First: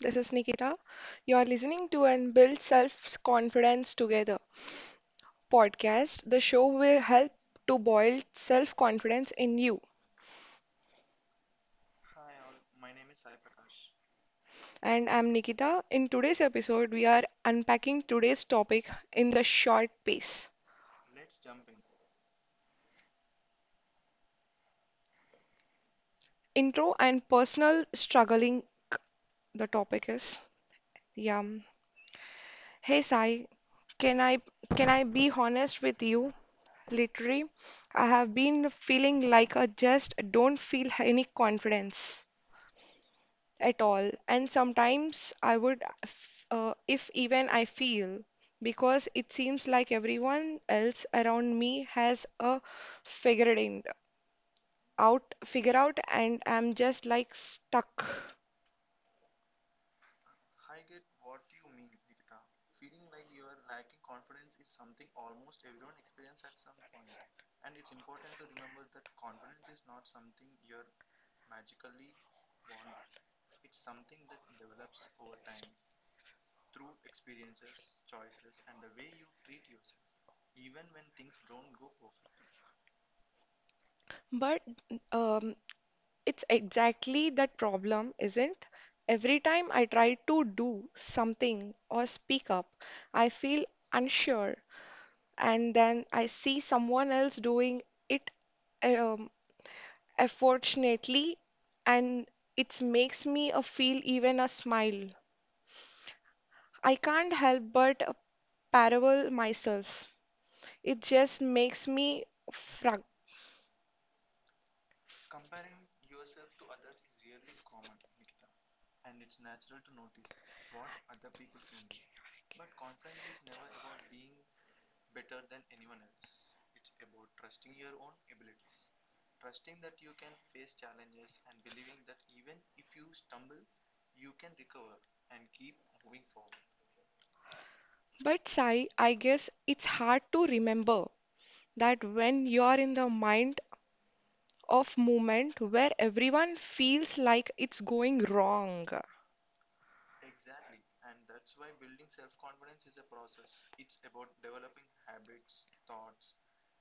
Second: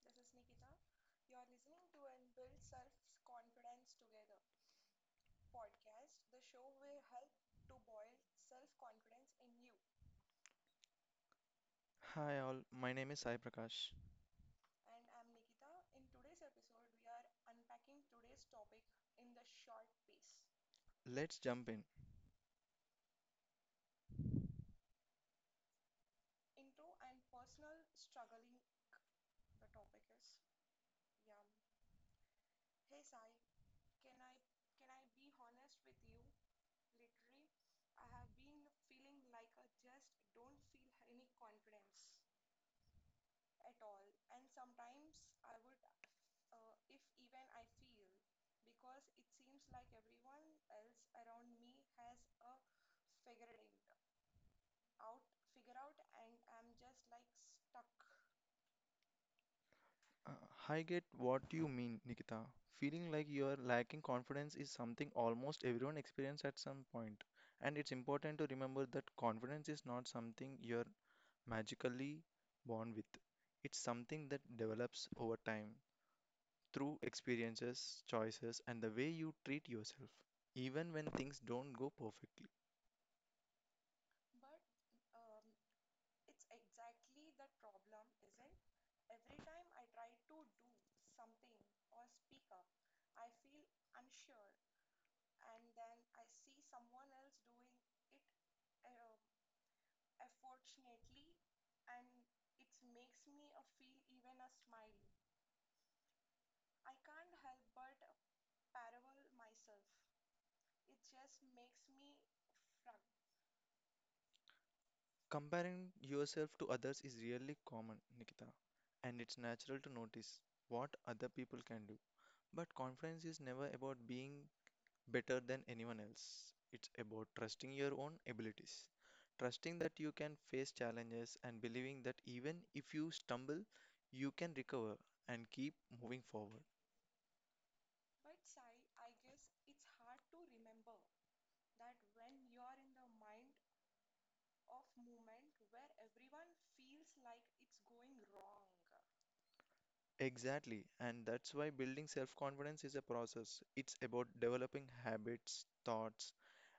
This is Nikita. You're listening to and build self-confidence together podcast, the show will help to build self-confidence in you. Hi all, my name is Sai Prakash. And I'm Nikita. In today's episode, we are unpacking today's topic in the short pace. Let's jump in. Intro and personal struggling the topic is. Yeah. Mm. Hey Sai, can I can I be honest with you? Literally, I have been feeling like I just don't feel any confidence at all. And sometimes I would, if even I feel, because it seems like everyone else around me has a figured in, out, figure out, and I'm just like stuck. Uh, I get what you mean, Nikita. Feeling like you are lacking confidence is something almost everyone experiences at some point. And it's important to remember that confidence is not something you're magically born with. It's something that develops over time through experiences, choices, and the way you treat yourself, even when things don't go perfectly. But um, it's exactly that problem, isn't? Every time I try to do something or speak up, I feel unsure and then I see someone else doing it um, unfortunately, and it makes me a feel even a smile. I can't help but parable myself. It just makes me frog. Comparing yourself to others is really common, Nikita, and it's natural to notice what other people can do. But confidence is never about being better than anyone else. It's about trusting your own abilities, trusting that you can face challenges, and believing that even if you stumble, you can recover and keep moving forward. But Sai, I guess it's hard to remember that when you're in the mind of moment where everyone feels like it's going wrong. Exactly, and that's why building self-confidence is a process. It's about developing habits, thoughts,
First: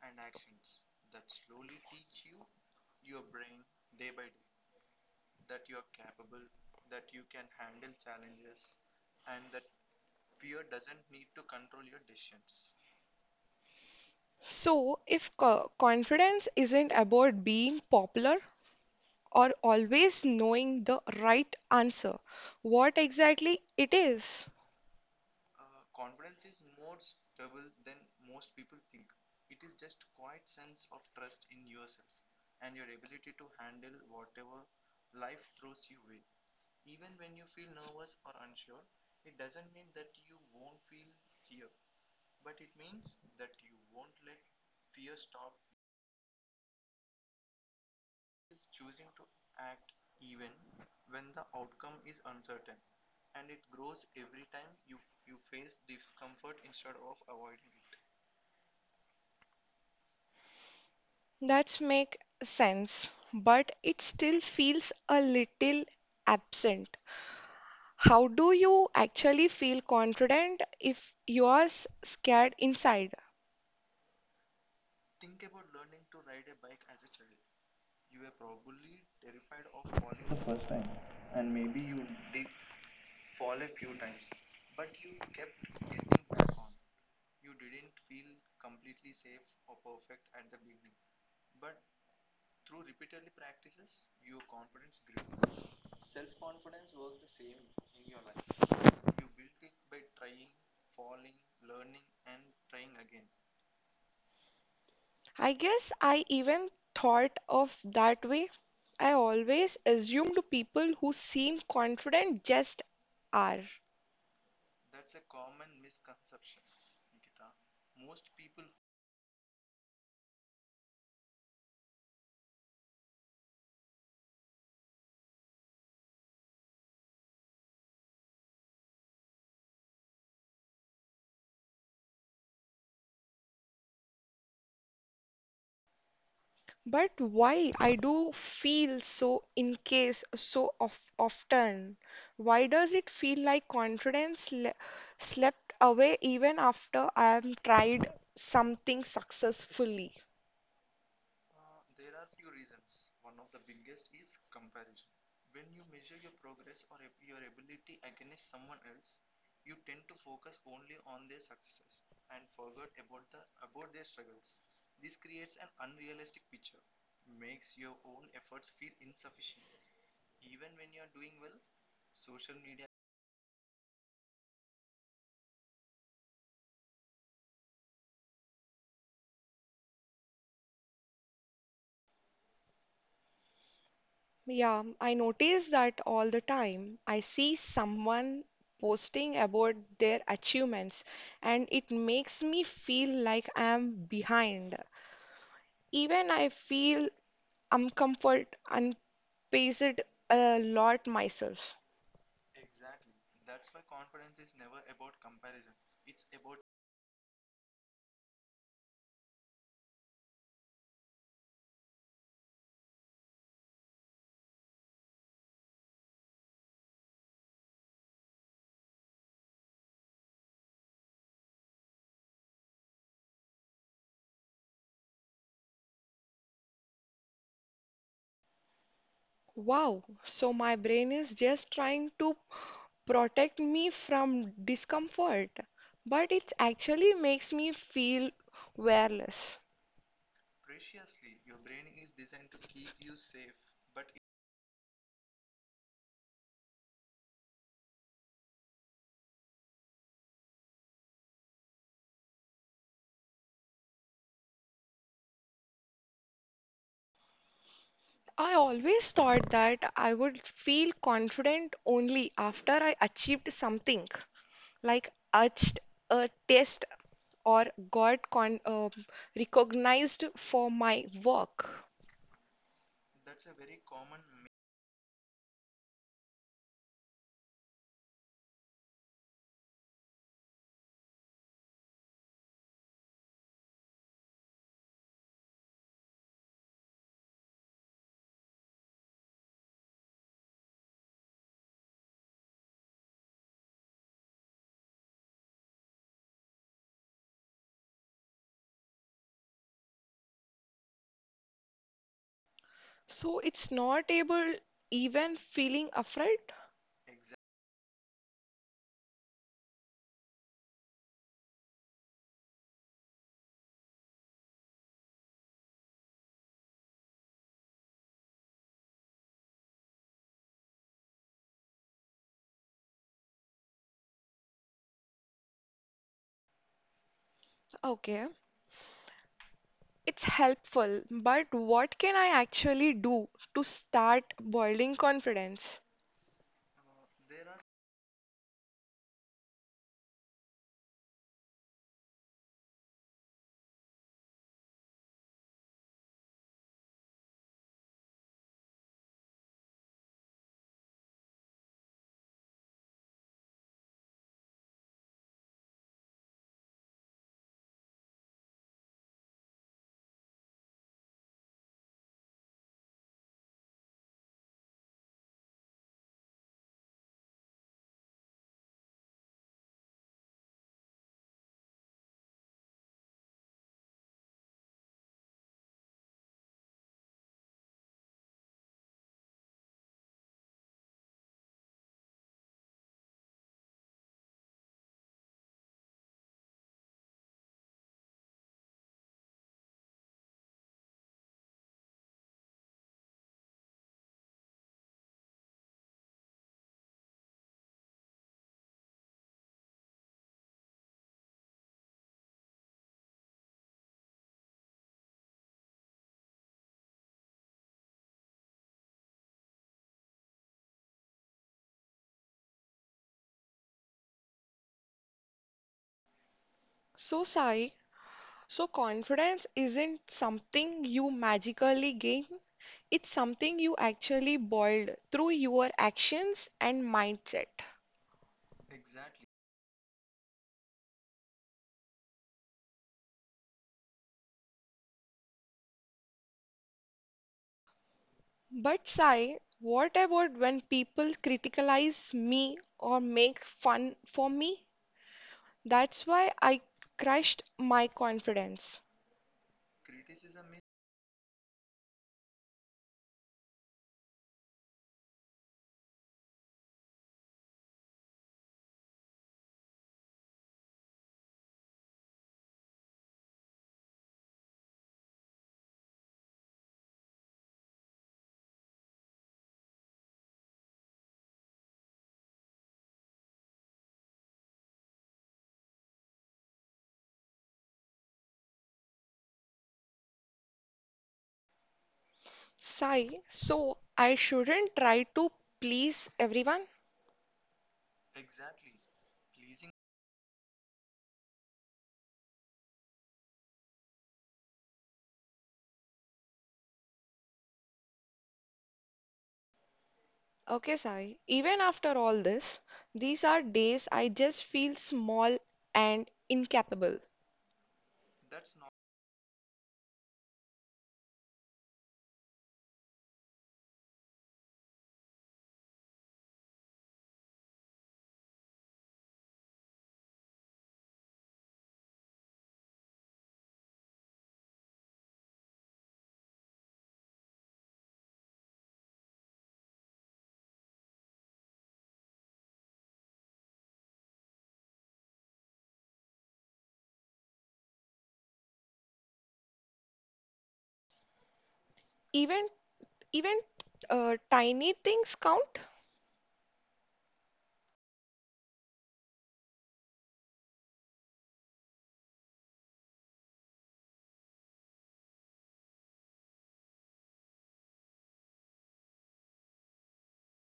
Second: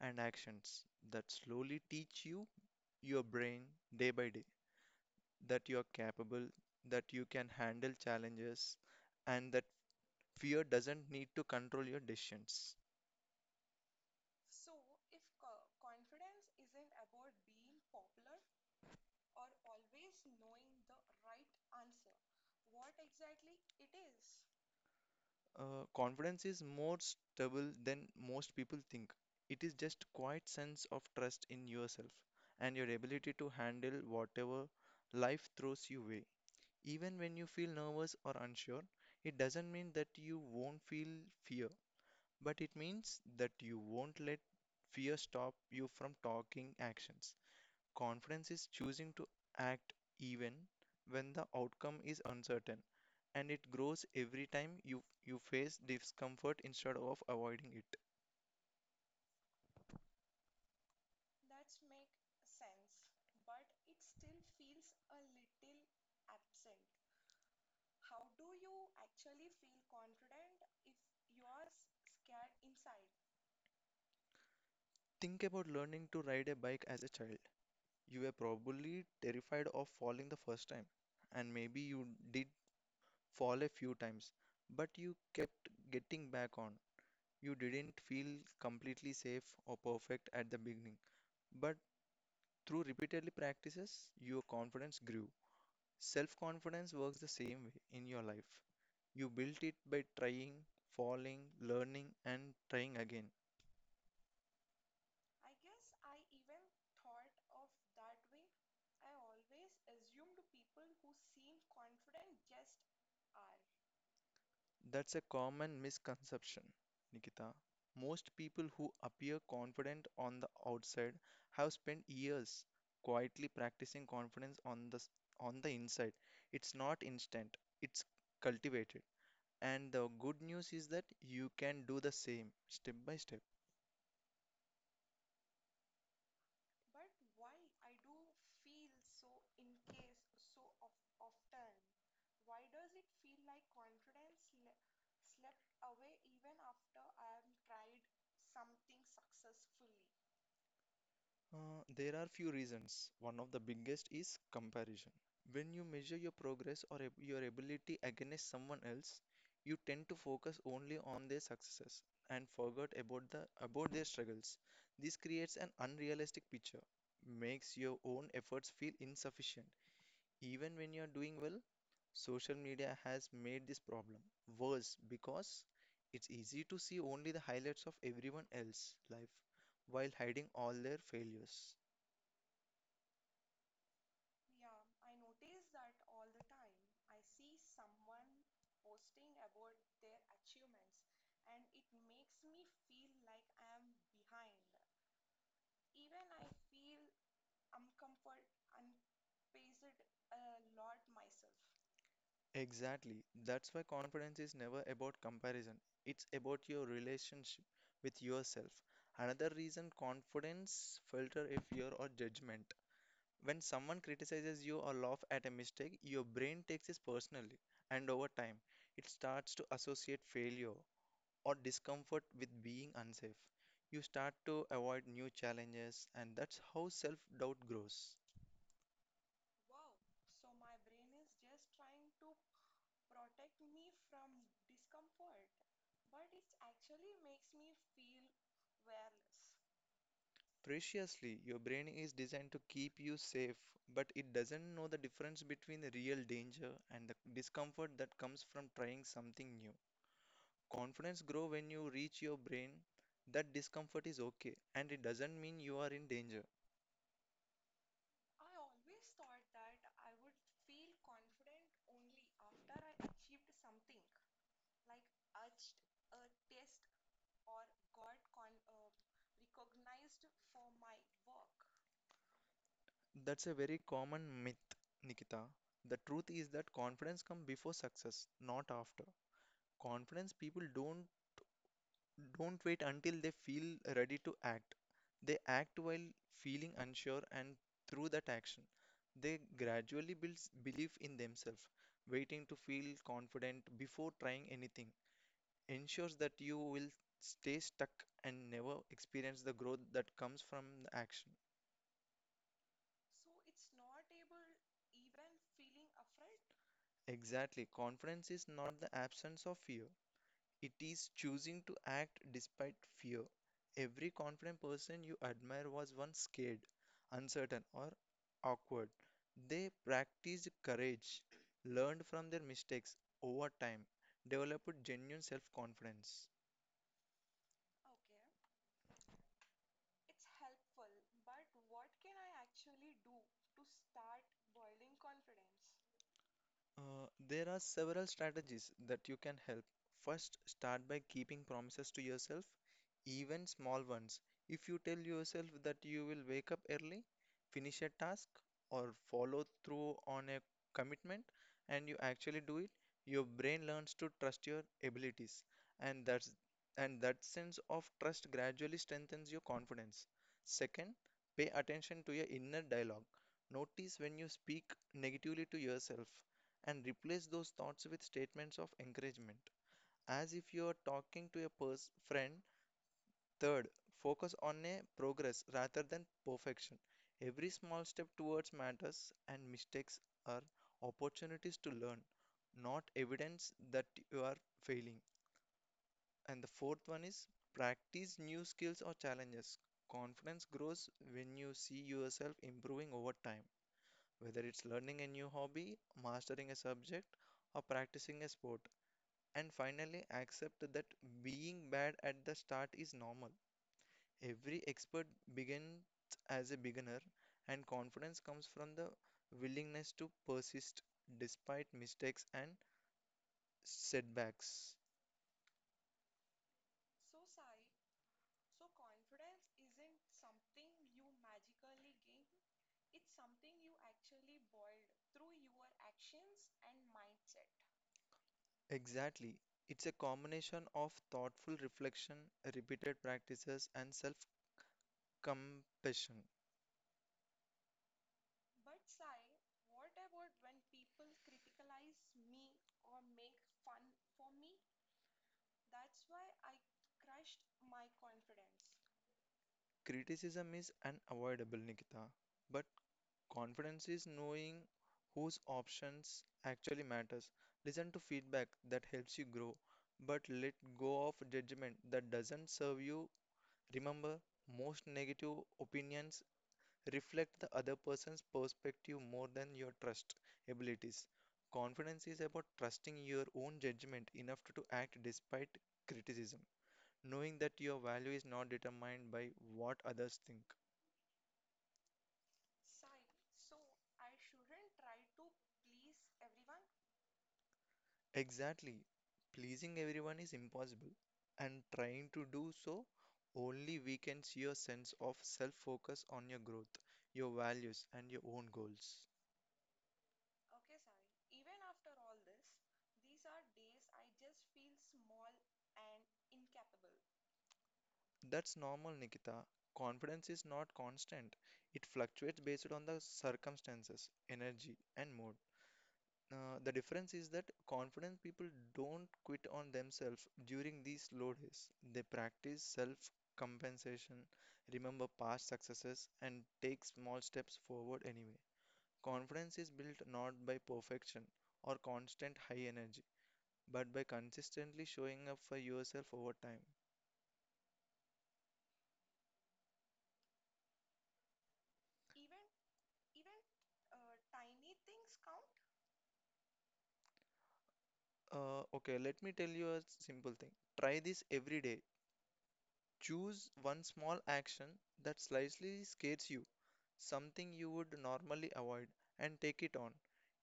and actions that slowly teach you, your brain, day by day, that you are capable, that you can handle challenges, and that fear doesn't need to control your decisions. So, if confidence isn't about being popular, or always knowing the right answer, what exactly it is? Confidence is more stable than most people think. It is just quiet sense of trust in yourself and your ability to handle whatever life throws you way. Even when you feel nervous or unsure, it doesn't mean that you won't feel fear, but it means that you won't let fear stop you from taking actions. Confidence is choosing to act even when the outcome is uncertain, and it grows every time you face discomfort instead of avoiding it. That's make sense, but it still feels a little absent. How do you actually feel confident if you're scared inside? Think about learning to ride a bike as a child. You were probably terrified of falling the first time, and maybe you did fall a few times, but you kept getting back on. You didn't feel completely safe or perfect at the beginning, but through repeatedly practices, your confidence grew. Self confidence works the same way in your life. You built it by trying, falling, learning, and trying again. I guess I even thought of that way. I always assumed people who seem confident just are. That's a common misconception, Nikita. Most people who appear confident on the outside have spent years quietly practicing confidence on on the inside. It's not instant, it's cultivated. And the good news is that you can do the same step by step. But why I do feel so in case so of, often? Why does it feel like confidence le slept away even after I have tried something successfully? Uh, there are few reasons. One of the biggest is comparison. When you measure your progress or your ability against someone else, you tend to focus only on their successes and forget about the about their struggles. This creates an unrealistic picture, makes your own efforts feel insufficient, even when you are doing well. Social media has made this problem worse because it's easy to see only the highlights of everyone else's life while hiding all their failures. Yeah, I notice that all the time. I see someone posting about their achievements and it makes me feel like I am behind. Even I feel uncomfort, unpaced a lot myself. Exactly. That's why confidence is never about comparison. It's about your relationship with yourself. Another reason confidence filter a fear or judgment. When someone criticizes you or laugh at a mistake, your brain takes it personally, and over time, it starts to associate failure or discomfort with being unsafe. You start to avoid new challenges, and that's how self-doubt grows. Wow, so my brain is just trying to protect me from discomfort, but it actually makes me feel wearless. Preciously, your brain is designed to keep you safe, but it doesn't know the difference between the real danger and the discomfort that comes from trying something new. Confidence grow when you reach your brain that discomfort is okay and it doesn't mean you are in danger. I always thought that I would feel confident only after I achieved something, like etched a test or got con recognized for my work. That's a very common myth, Nikita. The truth is that confidence comes before success, not after. Confidence people don't wait until they feel ready to act. They act while feeling unsure, and through that action, they gradually build belief in themselves. Waiting to feel confident before trying anything ensures that you will stay stuck and never experience the growth that comes from the action. So it's not able even feeling afraid? Exactly, confidence is not the absence of fear, it is choosing to act despite fear. Every confident person you admire was once scared, uncertain, or awkward. They practiced courage, learned from their mistakes over time, developed genuine self confidence. Okay. It's helpful, but what can I actually do to start building confidence? There are several strategies that you can help. First, start by keeping promises to yourself, even small ones. If you tell yourself that you will wake up early, finish a task, or follow through on a commitment, and you actually do it, your brain learns to trust your abilities, and that sense of trust gradually strengthens your confidence. Second, pay attention to your inner dialogue. Notice when you speak negatively to yourself and replace those thoughts with statements of encouragement as if you are talking to a friend. Third, focus on a progress rather than perfection. Every small step towards matters and mistakes are opportunities to learn, not evidence that you are failing. And the fourth one is practice new skills or challenges. Confidence grows when you see yourself improving over time, whether it's learning a new hobby, mastering a subject, or practicing a sport. And finally accept that being bad at the start is normal. Every expert begins as a beginner, and confidence comes from the willingness to persist despite mistakes and setbacks. So, Sai, so confidence isn't something you magically gain, it's something you actually build through your actions and mindset. Exactly. It's a combination of thoughtful reflection, repeated practices, and self compassion. But, Sai, what about when people criticize me or make fun for me? That's why I crushed my confidence. Criticism is unavoidable, Nikita, but confidence is knowing whose options actually matters. Listen to feedback that helps you grow, but let go of judgment that doesn't serve you. Remember, most negative opinions reflect the other person's perspective more than your trust abilities. Confidence is about trusting your own judgment enough to act despite criticism, knowing that your value is not determined by what others think. Sai, so I shouldn't try to please everyone? Exactly. Pleasing everyone is impossible, and trying to do so only weakens your sense of self focus on your growth, your values, and your own goals. Okay, Sai, even after all this, these are days I just feel small and incapable. That's normal, Nikita. Confidence is not constant, it fluctuates based on the circumstances, energy, and mood. The difference is that confident people don't quit on themselves during these slow days. They practice self compensation, remember past successes, and take small steps forward anyway. Confidence is built not by perfection or constant high energy, but by consistently showing up for yourself over time. Even even tiny things count. Okay, let me tell you a simple thing. Try this every day. Choose one small action that slightly scares you, something you would normally avoid, and take it on.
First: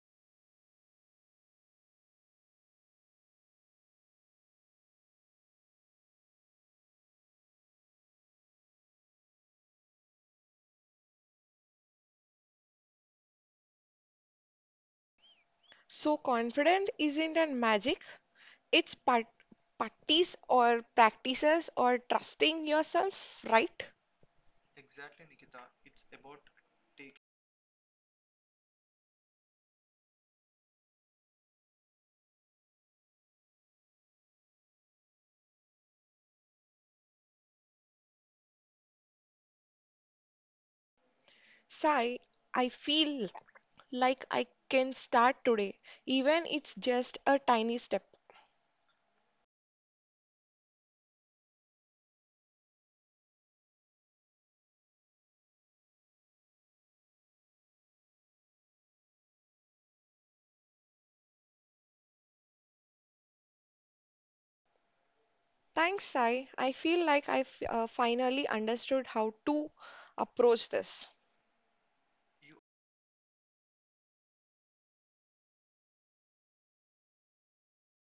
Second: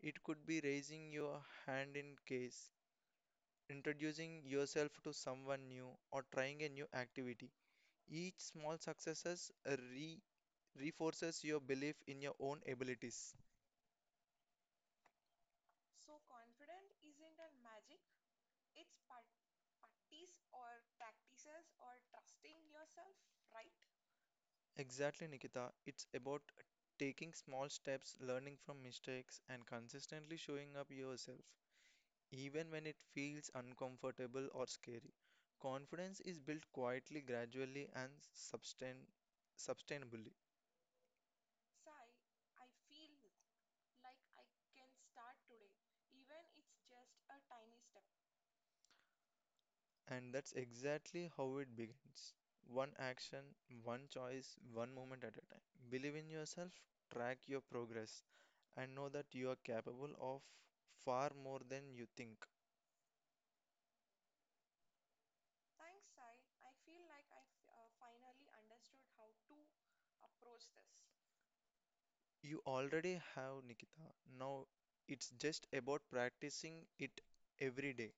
It could be raising your hand in case, introducing yourself to someone new, or trying a new activity. Each small successes reinforces your belief in your own abilities. So confidence isn't a magic, it's part practice or practices or trusting yourself, right? Exactly, Nikita. It's about taking small steps, learning from mistakes, and consistently showing up yourself. Even when it feels uncomfortable or scary. Confidence is built quietly, gradually, and sustainably. Sai, I feel like I can start today, even it's just a tiny step. And that's exactly how it begins. One action, one choice, one moment at a time. Believe in yourself, track your progress, and know that you are capable of far more than you think. Thanks, Sai. I feel like I finally understood how to approach this. You already have Nikita. Now it's just about practicing it every day.